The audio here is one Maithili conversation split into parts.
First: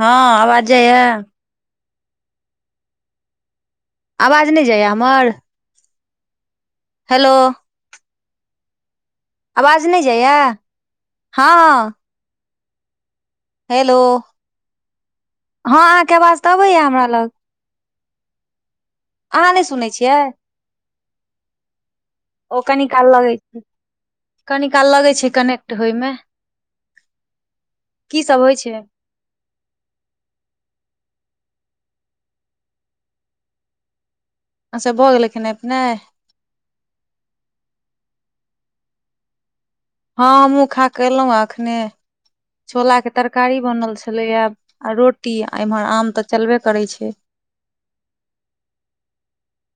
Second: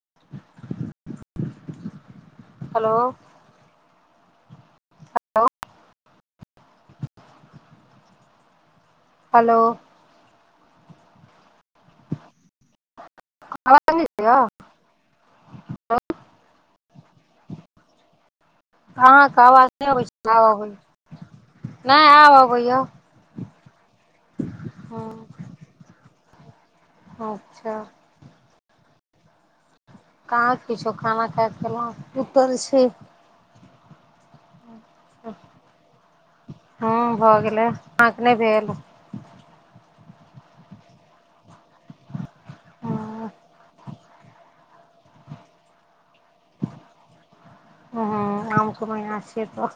हँ आवाज जा हाय हेलो आवाज नहि जाइये हमर हेलो हेलो आवाज नहि जाइये हँ हेलो आवाज नै जाइया हँ अहाँके आवाज तऽ अबैया हमरा लग अहाँके अहाँ आवाज सुनै नहि अबै छियै छैलय नहि आब अबैये कनि काल लगै छैय हँ कनेक्ट होय मे अच्छा की सब होय छैय कहाँ किछो खाना खाय के एलहुँ सुतल छी अच्छ भऽ गेलय खेनाय पिनाय हँ भऽ गेलै अहाँके नहि भेल हँ हमहुूँ खा के एलहुँ अखने छोलाक तरकारी बनल छलैये आ रोटी आ एम्हर आम तऽ चलबे करैत छैय हँ आमक मैहिना छिय तऽ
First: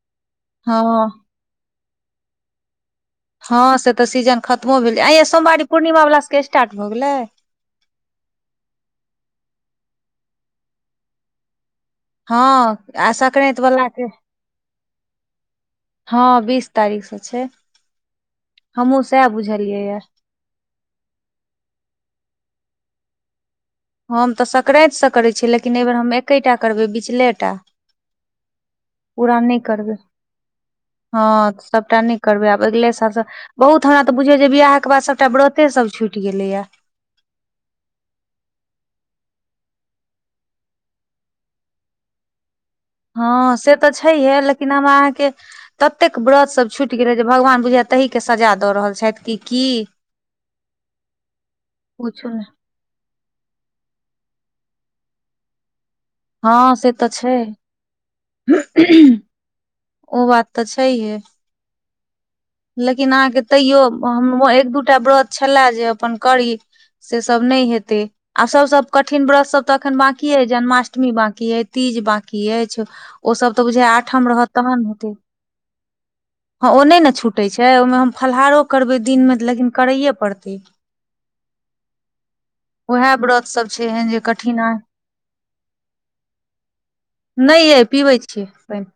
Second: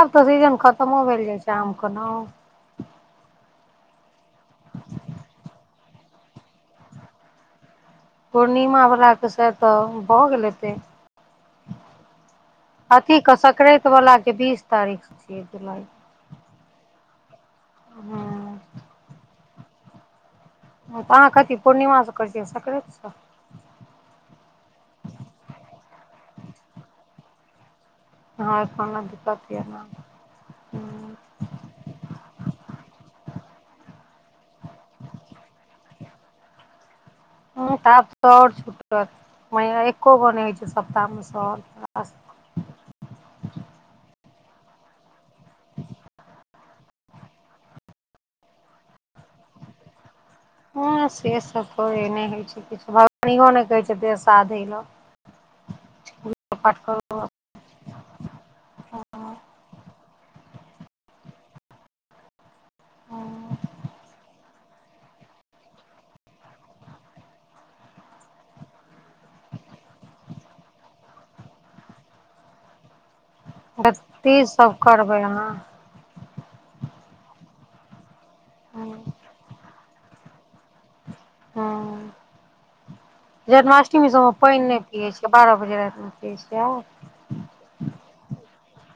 आब तऽ सीजन हँ खतमो भेलैय जाय छैय [unintelligible] के नाउ हँ से तऽ सीजन खत्मो भेलै ऐंय यै सोमवारी पूर्णिमावला सबके स्टार्ट भऽ गेलैय पूर्णिमा वलाके शायत भऽ गेल हेतै हँ आ अथीेके् संक्रान्ति वाला संकरााति के वलाक बीस तारीख से छियै जुलाई हँ बीस तारीख सऽ छैय हँ हमहुूँ सैह बुझलियै यऽ अहाँ कथी पूर्णिमा से करतै छियै कि संक्राइत सऽ हम तऽ सक्रातिसँ करैत छियै लेकिन एहि बेेर हम एकेटा करबै बिचले टा हँ कोनो पूरा दिक्कत य नहि ने करबै ह हँ सभटा नहि करबै आब अगले साल सँ बहुत हमरा तऽ बुझियौ जे बियाह के बाद सभटा व्रते सब छुटि गेलैये हँ आब तऽ और छुटत एको गो नहि होय छैय सप्ताह मे सहल हँ से तऽ छैयिहे लेकिन हम अहाँके ततेक व्रत सब छुटि गेलै जे भगवान बुझाय तही के सजा दऽ रहल छथि कि की हँ से सब तऽ एहने पूछू नहि होइत छैय भगवान इहो नहि कहै छैथ देह साधि लिय हँ से तऽ छैय हुँ हुहुओ उऽ बात तऽ छैयहे लेकिन अहाँके तैयो हम एक दूटा व्रत छलय जे अपन करी से सब नहि हेतैय आ सभ सँ कठिन व्रत सभ तऽ एखन बाँकी अइ जन्माष्टमी बाँकी अइ तीज बाँकी अछि ओ सभ तऽ बुझे आठम भक्ति रहत सब तहन होेतै करबै अहाँ हँ ओ नय ने छूटै छै ओहिमे हम फलाहारो करबै दिन मे तऽ लेकिन करैए पड़तै हँ उएह व्रत सब छै जन्माष्टमी एहन जे सभ मे पानि कठिन अइ नहि पियै छैय बारह बजे रातिमे पियै छैय नहि यै पीबै छियै पानि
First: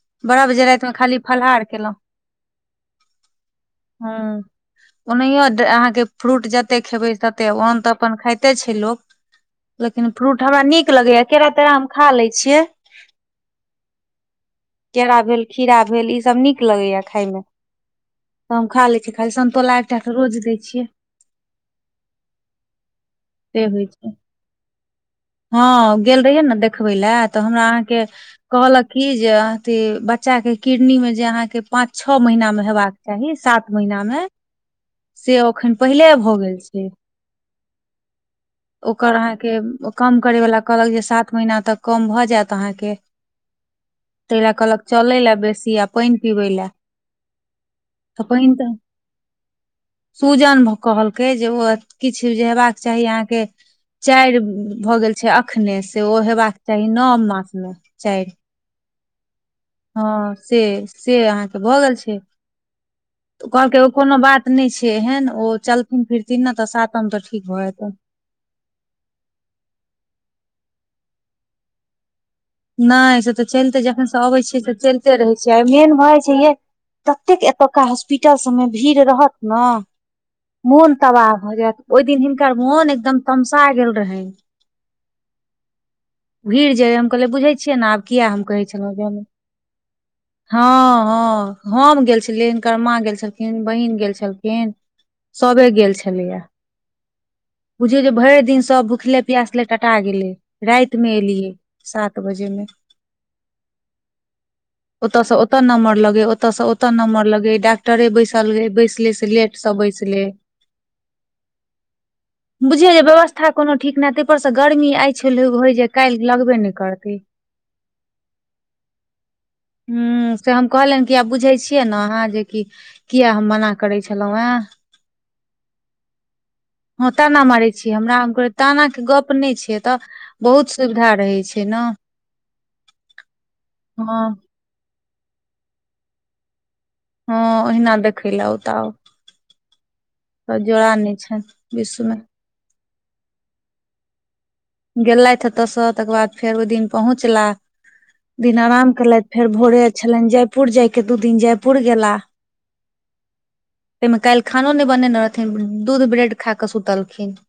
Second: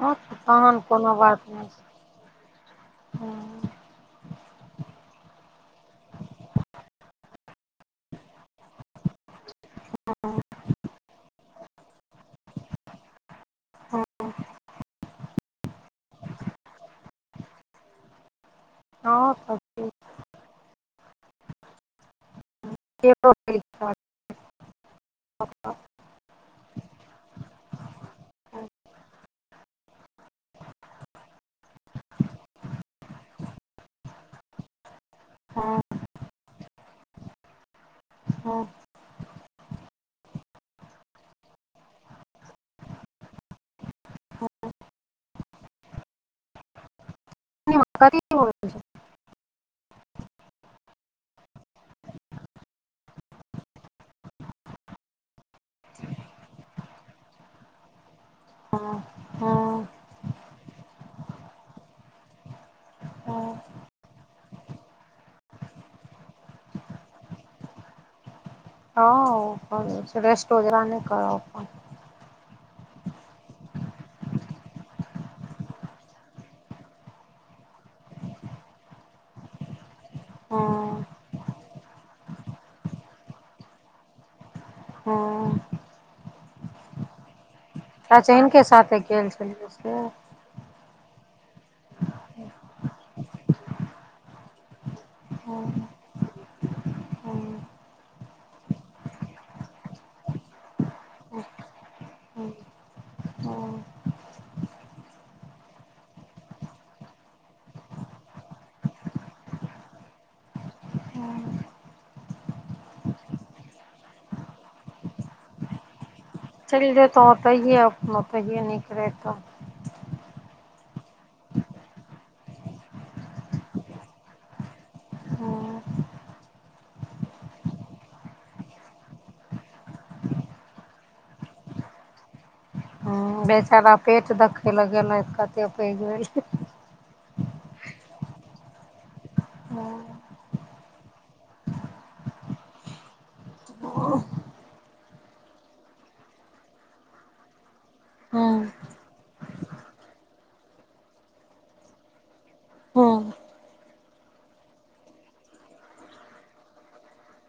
हँ बारह बजे तहन राति मऽ कोनो खाली बात नहि फलाहार छै केलहुँ हँ ओनहियो अहाँके फ्रूट जते खेबै तते ओन तऽ अपन खाइते छैय लोक लेकिन फ्रूट हमरा नीक लगैये केरा तेरा हम खा लय छियै हँ केला भेल खीरा भेल ई सब नीक लगैया खाय मे तऽ हम खा लै छियै खाली समतोला एकटा कऽ रोज दै छियै से होइ [unintelligible] छै हँ गेल रहियै नऽ देखबै लए तऽ हमरा अहाँ के कहलक की जे अथी बच्चा के किडनी मे जे अहाँके पांच छओ महीना मे हेबाक चाही सात महिना मे [inaudible] से एखन हँ पहिले भऽ गेल छैय हँ ओकर अहाँके कम करय वला कहलक जे सात महीना तक कम भऽ जायत अहाँके तय लए कहलक चलय लए बेसी आ पानि पीबै लए कथी [unintelligible] तय पानि होइ तायन छै सूजन कहलकै जे ओ किछु जे हेबाक चाही अहाँके चारि भऽ गेल छै एखने से ओ हेबाक चाही नओ मासमे चारि हँ हँ हँ से से अहाँके भऽ गेल छै कहलकै ओ कोनो बात नहि छै एहन ओ चलथिन फिरथिन ने तऽ सातम तऽ ठीक भऽ जेतेन हँ ओ रेस्ट वगैरह नहि कर अपन नहि से तऽ चलिते जखन से अबै छियै तऽ चलिते रहै छियै आ मेन भऽ जाइ छै ये ततेक एतुका हॉस्पिटल सब मऽ भीड़ रहत नऽ मोन अपन तबाह भऽ जायत ओहि दिन हिनकर मोन एकदम तमसा गेल रहैन हँ भीड़ जे या हम कहल बुझै छियै ने आब किया अच्छा हम हिनके कहै छलहुँ साथे ज गेल छलियै से हँ हँ हम गेल छलिय हिनकर मां गेल छलखिन बहिन गेल छलखिन सबे गेल छलैया बुझियौ जे भरि दिन सब भुखले प्यासले टटा गेले राति मे एलियै सात बजे मे [inaudible] ओतऽ सऽ ओतऽ नंबर लगै ओतऽ सऽ ओतऽ नंबर लगै डाक्टरे बैसल रहे बैसले से लेट स बैसलै हूं बुझियौ जे व्यवस्था कोनो ठीक नै तै पर स गर्मी आइ होय जे काल्हि लगबे नै चलि जेतो ओतहिए अपनो ओतहिए नीक रहितौ हूं से हम कहलनि कि आब बुझै छियै ने अहाँ जेकि किया हम मना करै छलहुँ हे हँ हँ ताना मारै छी हमरा हम कहली ताना के गप नय छै एतऽ बहुत सुविधा रहै छै न हं बेचारा हँ पेट दखै लए गेलै कते पैग भेल हँ ओहिना देखै ला आउता ओऽ हँ तऽ जोड़ा नय छथि विश्वमे गेलथि ओतयसँ तकर बाद फेर ओई दिन पहुँचला दिन हँ आराम केयलथि फेर भोरे छलनि जयपुर जायके दू दिन जयपुर गेला [inaudible] हँ तै मे काल्हि खानो नय बनेने रहथिन दूध ब्रेड खा कऽ सुतलखिन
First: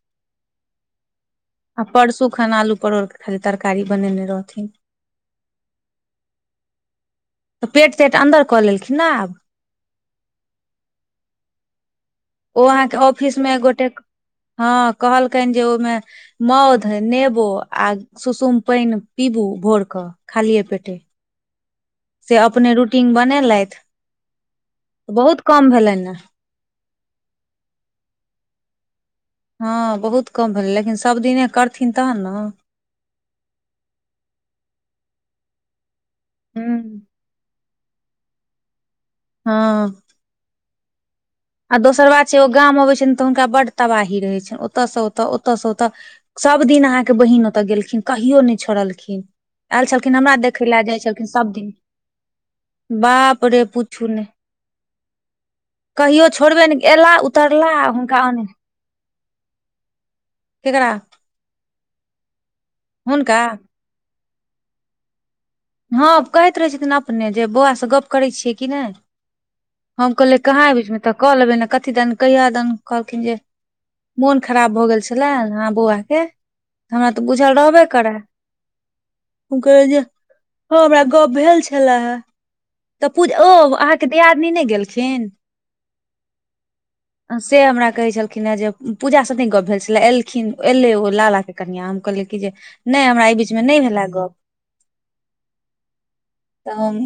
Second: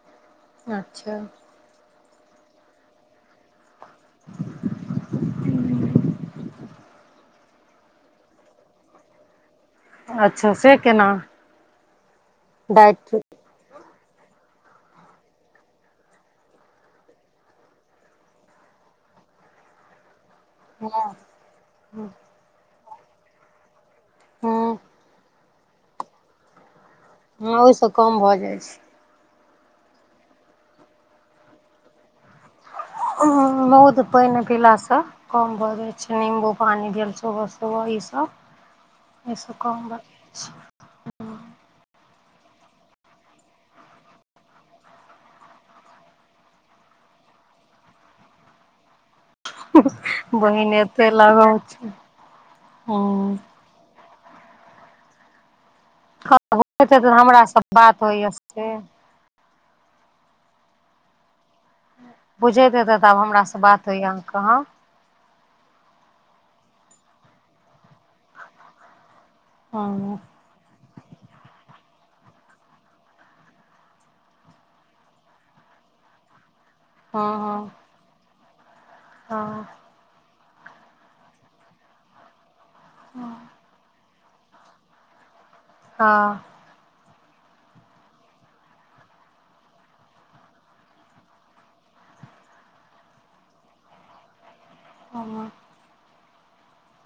अच्छा आ परसू खन आलू परोर के खाली तरकारी बनेने रहथिन तऽ पेट तेट अन्दर कऽ लेलखिन ने आब अच्छा से केना ओ अहाँके डाइट ऑफिस मे एक गोटेक हँ कहलकनि जे ओहिमे मौध नेबो आ सुसुम पानि पीबू भोर क खालिए पेटे हू से अपने रूटींग हँ बनेलथि बहुत कम भेलनि हे हँ ओहिसँ कम भऽ जाइ छै हँ बहुत कम भेलै लेकिन सब दिने करथिन तहन न मौध पानि पीलासँ कम भऽ जाइ छै निम्बू पानि हूँ भेल सेहो सब वही स एहिस काम हँ बै छै आ दोसर बात छै ओ गाम अबै छनि तऽ हुनका बड तबाही रहै छनि ओतयसँ ओतऽ ओतयसँ ओतऽ सभ दिन अहाँके बहिन ओतय गेलखिन कहियो नय छोड़लखिन आयल छलखिन हमरा देखे बहिन लए जाइ एते छलखिन सब लगाव दिन छै हूँ बाप रे पूछू नै कहियो छोड़बे ने बुझैत हेतै तऽ एला हमरासँ उतरला बात हुनका होइए ओन् से केकरा बुझति हेतथि तऽ आब हुनका हमरास से बात होइया अहां कहाँ हँ कहती रहै छथिन अपने जे बौआसँ गप्प करै छियै कि नय हम हँ कहलियै कहाँ अय बीच मे तऽ कऽ लेबै ने कथी दन कहिया दिन कहलखिन जे मोन खराब भऽ गेल छेला आहां बौआ के हमरा तऽ बुझल हँ रहबे करै हँ कहे जे ह हमरा गप्प भेल छलए तऽ पूज ओ अहाँके दियादनी नय गेलखिन हँ से हमरा कहै छलखिन हेँ जे पूजासँ नहि गप्प भेल छलए एलखिन एलै ओ लाला के बेटी कनिआ हम कहलियै कि जे नय हमरा अई बीच मे नय भेला गप्प तहन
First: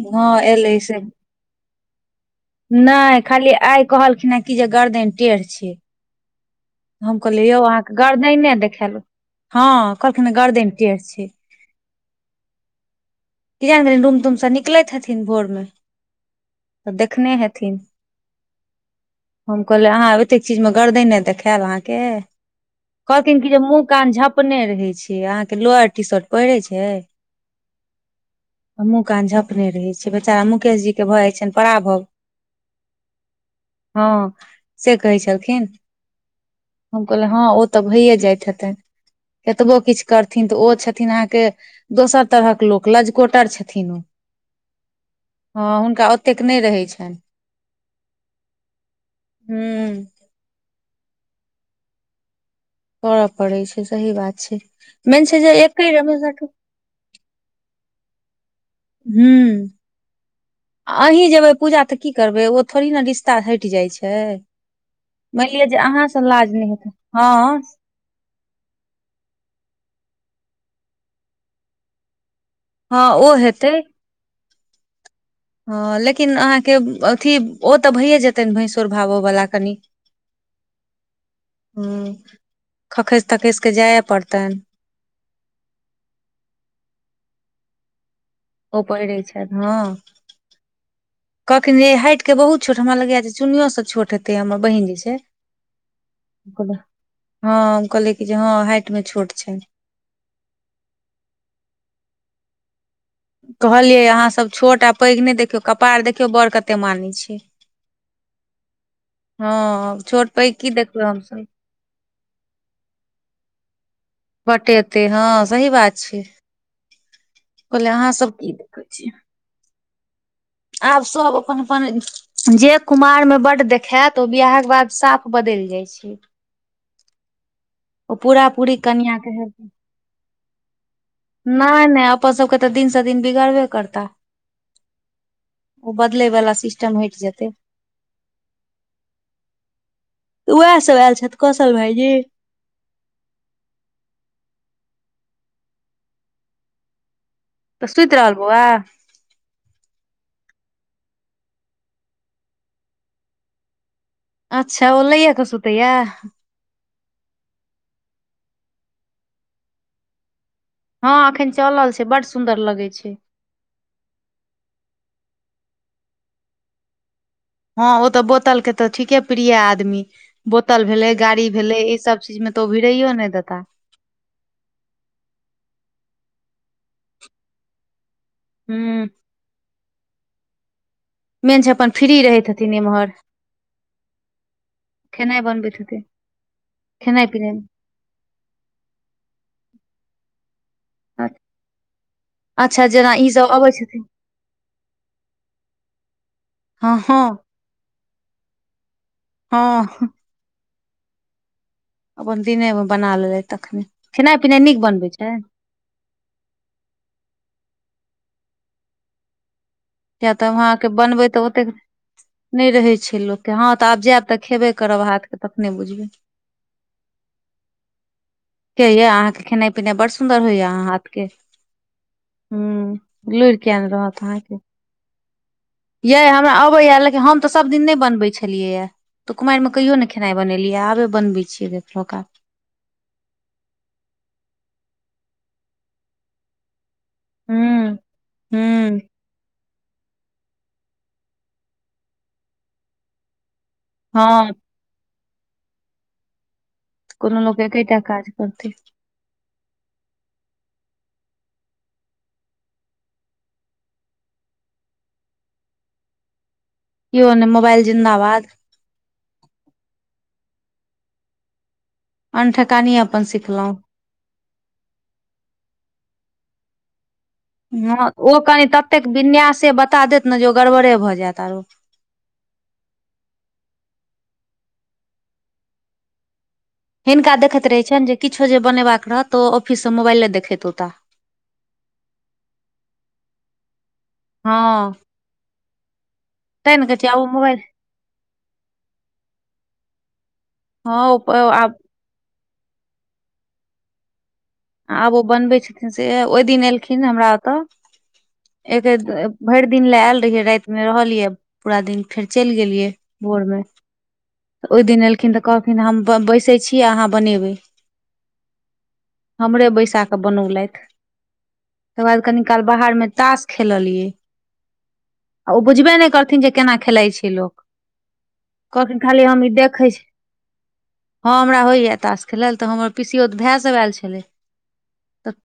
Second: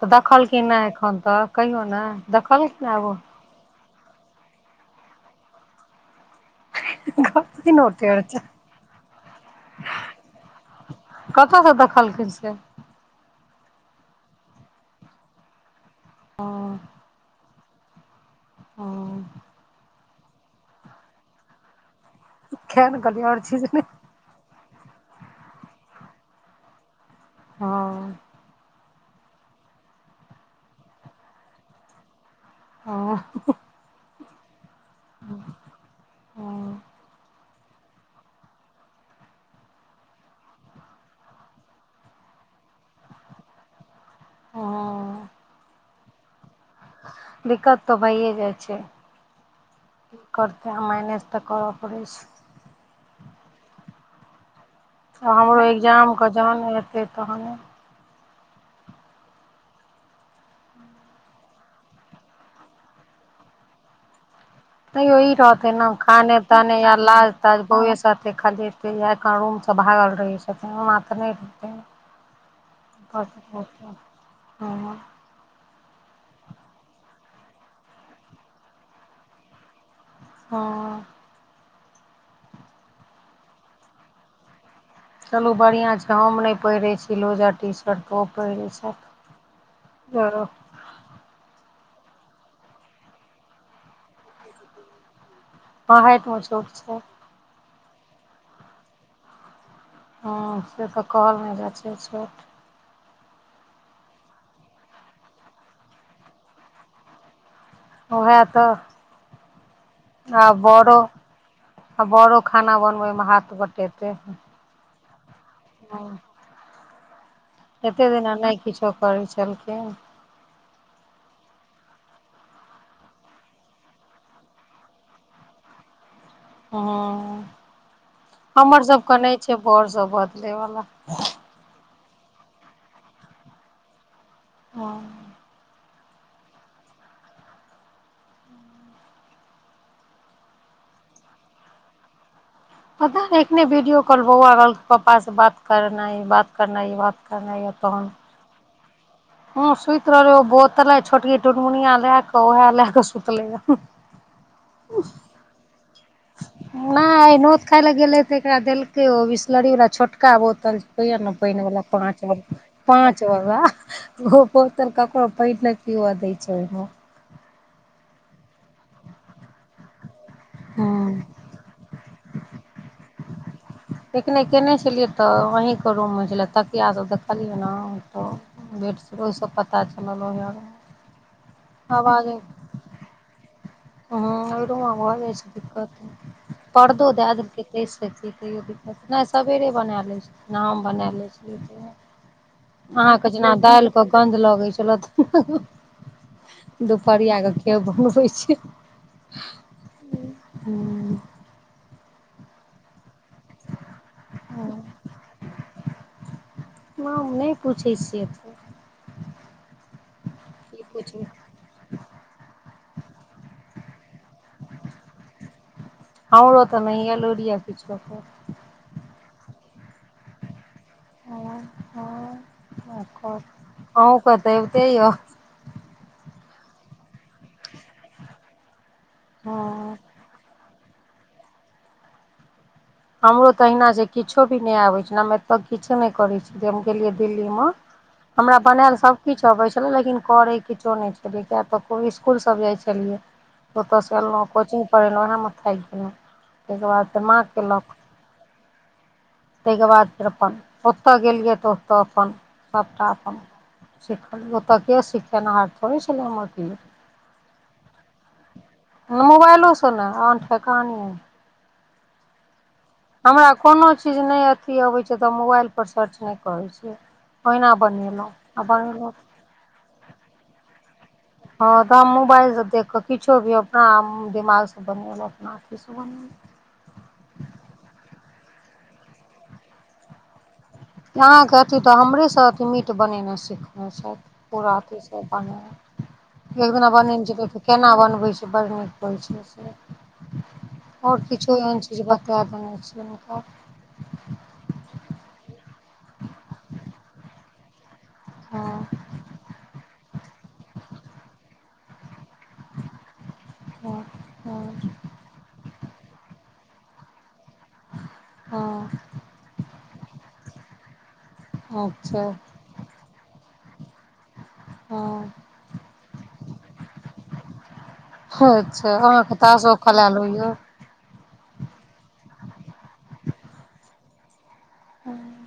तऽ हँ देखलखिन एलै नहि से एखन तऽ कहियौ ने देखलखिन आब ओ नहि खाली आइ कहलखिन हेँ कि जे गर्दनि टेढ़ छै। हम कहलियै यौ कथिन ओ अहाँके टेढ़ छै गर्दनि देखेलह हँ कहलखिन गरदेन टेढ़ छै। [unintelligible] देख्लाखिन छै कि जनि रूम तूम सब निकलैत हथिन भोर मे ओ तऽ देखने हेथिन। [unintelligible] हम कहलेै अहाँ एतेक चीज मे गर्दै नहि देखायल अहाँ के खै ने कहलियै आओर कहलथिन कि जे चीज नहि मुँह कान झप अपने रहै छिय अहाँके लोअर टी शर्ट पहिरे छै। हँ मुंह कान झपने रहै छियै बच्चारा मुकेश जीके भऽ जाइ छनि पराा भग हँ हँ से कहै छलखिन हँ हम कहल हँ ओ त ओत भइये जाइत हेतय कतबो किछु करथिन तऽ ओ छथिन अंहाकेँ दोसर तहेक लोक- लजकोटर छथि ओ। हँ हँ हुनका ओतेक नहि रहै छैय। दिक्कत तऽ भइए जाइ छैय हुं कि करतेय माइनेज तऽ करअ पड़ैय छैय करय पड़े छै सही बात छै मेन छै जे एकई रमेशठ फेर तहन हू आ अहीं जेयबै पूजा तऽ की करबै ओ थोड़ी नऽ रिश्ता हटि जाइ छै। तैो ई मानि लिअ रहते जे ने अहाँ से खाने लाज नहि ताने हेतै या लाज हँ ताज ब े खलते या एखन रूम सब भागल रहे छथिन ओना तऽ नहि रहे [unintelligible] हँ ओ हेतय [unintelligible] हँ लेकिन अहाँके अथि ओ तऽ भैये जेतनि भैंसुर भाबोवला कनि। हँ हू खखसि तखसि के जाय पड़ितनि चलू बढ़िआँ छैय हम नहि पहिरैय छी लुजर टीशर्ट। ओ पहिरै [unintelligible] कहलखिन्ह जे हाइट के बहुत छोट हमरा लगैये जे चुन्नियो से छोट हेतैय हमर बहिन जे छैय। हँ हाइट मऽ छोट छैय। हँ हम कहलियेकि जे हँ हाइट मऽ छोट छैय हँ सेतऽ कहल नहि जाइ छैय छोट कहलियै अहाँसभ छोट आ पैघ नहि देखियौ कपार देखियौ बड़ कते मानै छैय। ओहि तऽ हँ छोट पैघ आब की बड़ो देखबैय हमसब। आ बरों खाना बनबैय मऽ हाथ बटेतेयह ते हँ सहीबात छिये। कहलिए एते अहाँसब दिना की नहि देखैय किछो छियै। करै छलखिन आब सब अपन- अपन जे कुमार मऽ बड्ड देखैत ओ बियाहक बाद साफ बदैल जाइ छैय। हँ पूरा पूरी हम्मर सब कनिया कऽ नय के छै बर सब बदलैय वला। नय - नय अपन सबके तऽ दिन सँ दिन बिगड़बे करता। हँ ओ बदलैय वला सिस्टम हइट जेतैय। तऽ वैह सब आयल छैथ कौशल भायजी पता नय एखने वीडियो कॉल बौआ रहैय पपा सँ बात करनाय यऽ बात करनाय यऽ बा तऽ सुइत रहल बौआ हँ सुइत रहलैय ओ बोतल आय छोटकी टुनमुनिया लैय कऽ ओहै लै कऽ सुतलै य अच्छऽ ओ लैये कऽ सुतै यऽ नय आय नोत खाय लऽ गेलै तऽ एकरा देलकै य ओ बिसलरी बला छोटका बोतल छैय होइ हँ य नऽ अखन पइन बला चलल छै पाँच बड बला सुन्दर लगै छै पाँच ब वैह ओहो बोतल ककड़ो पइन नय पीबअ दै छैय ओय मऽ। हँ ओ त बोतल केँ त ठीके प्रिये आदमी बोतल हूँ भेलैय गाड़ी भेलैय ई सब चीज मे तऽ ओ भिड़ैयो नय देताह एखने कयने छलियै तऽ अहि कऽ रूम होइ छलै तकिया सभ देखलियै हँ तऽ बेड हूँ शरोसँ पता चलल रहय [unintelligible] मेन छैय अपन फ्री रहैत हेथिन एम्हर हँ अहिठाम भऽ जाइ खेनाइ छैय बनबैत दिक्कत हेथिन पर्दो खेनाइ देय पिनाइ देलकै तैय सँ की तयो दिक्कत नय सबेरे बना लै छै हम बना मे। लै छियै अच्छा अहाँ ई कऽ सब जेना अबै दाइल कऽ छथिन गन्ध लगै छला हँ हँ दुपहरिया कऽ के बनबै छै हँ [inaudible] अपन दिनेमे बना लेलैथ तखने खेनाइ पिनाइ नीक बनबै छैन हम नय पूछै छियै की किया तऽ आब अहाँ कऽ पूछबै बनबै तऽ ओतेक नय रहै छैय लोक केँ हँ तऽ आब जैव तऽ खेबे करब हाथ केँ तखनेय बुझबैय हमरो तऽ नहिये लूइर यऽ किछो कऽ। ठिके य अहाँके खेनाइ पिनाइ बड़सुंदर होइये अहाँक हाथ केँ हुँ लूइर किया नय रहत अहूँके अहाँकेँ तैयो ये हमरा अबै य लेकिन हम तऽ सबदिन नय बनबैय छलियै यऽ तऽ कुमाइरमे कहिओ नैय खेनाय बनेलियै आबे बनबै छियै केखनो काल हमरो त अहिना छै किछो भी नय आबे छै हम एतऽ किछो नय करै छी हम जे गेलियै दिल्ली मऽ हूँ हमरा बनैल हूँ सब किछ अबेय छले लेकिन करै किछो नय छलै किया तऽ इसकुल सब जाय छलियै ओता सँ एलो हँ कोचिंग करलौऊ ओहएमे थाइक गेलहुँ ताहि केँ बाद तऽ माँ एकैटा काज करतै ताहि केँ बाद फेर अपन ओतऽ गेलियै तऽ ओतऽ अपन सभटा अपन सिखलियै ओतऽ केँ सिखेनहार थोड़ी छलै हमर कियौ कियो नय मोबाइल जिन्दाबाद मोबाइलो सँ नय अनठकानीये अनठकानीये हमरा कोनो चीज नहि अथी अबैत छै तऽ मोबाइल पर सर्च नहि करै छियै ओहिना हँ बनेलहुँ ओ आ कनि ततेक बनेलहुँ विन्यासे बता देत नऽ जे ओ गड़बड़े भऽ जायत आरो हँ तऽ हम मोबाइलसँ देख कऽ किछो भी अपना दिमागसँ बनेलौ अपना अथीसँ बनेलौ हिनका देखैत रहैत छियनि जे किछो जे बनेबाक रहत तऽ ओ ऑफिससँ मोबाइल देखैत ओ एताह अहाँके अथि तऽ हमरेसँ अथि मीट बनेनाइ सिखने छथि पूरा हँ एथीसँ- [unintelligible] एक तैं ने दिना कहै छियै आब बनेने ओ छै मोबाइल केना बनबैय छै बड नीक हँ [unintelligible] आओर किछो आब एहन छै जे बता देने छिय हुनका आब ओ बनबै छथिन से ओहि दिन एलखिन हमरा ओतऽ [unintelligible] हँ भरि दिन लए आयल रहियै रातिमे रहलियै पूरा दिन फेर चलि गेलियै भोर मे [unintelligible] ओहि दिन एलखिन तऽ कहलखिन हम बैसै छी अहाँ बनेबै हँ हमरे बैसा कऽ बनौलथि तकर बाद अच्छा कनि काल बाहर मे तास खेललियै हँ आ ओ बुझबे नहि करथिन जे केना खेलाइ छै लोक अच्छा कहलखिन खाली अहाँके हम ई तासो देखै छी खलैल होइया‍ हँ हमरा होइए ताश खेलायल तऽ हमर पीसीओतऽ भाइ सभ आयल छलैय [unintelligible]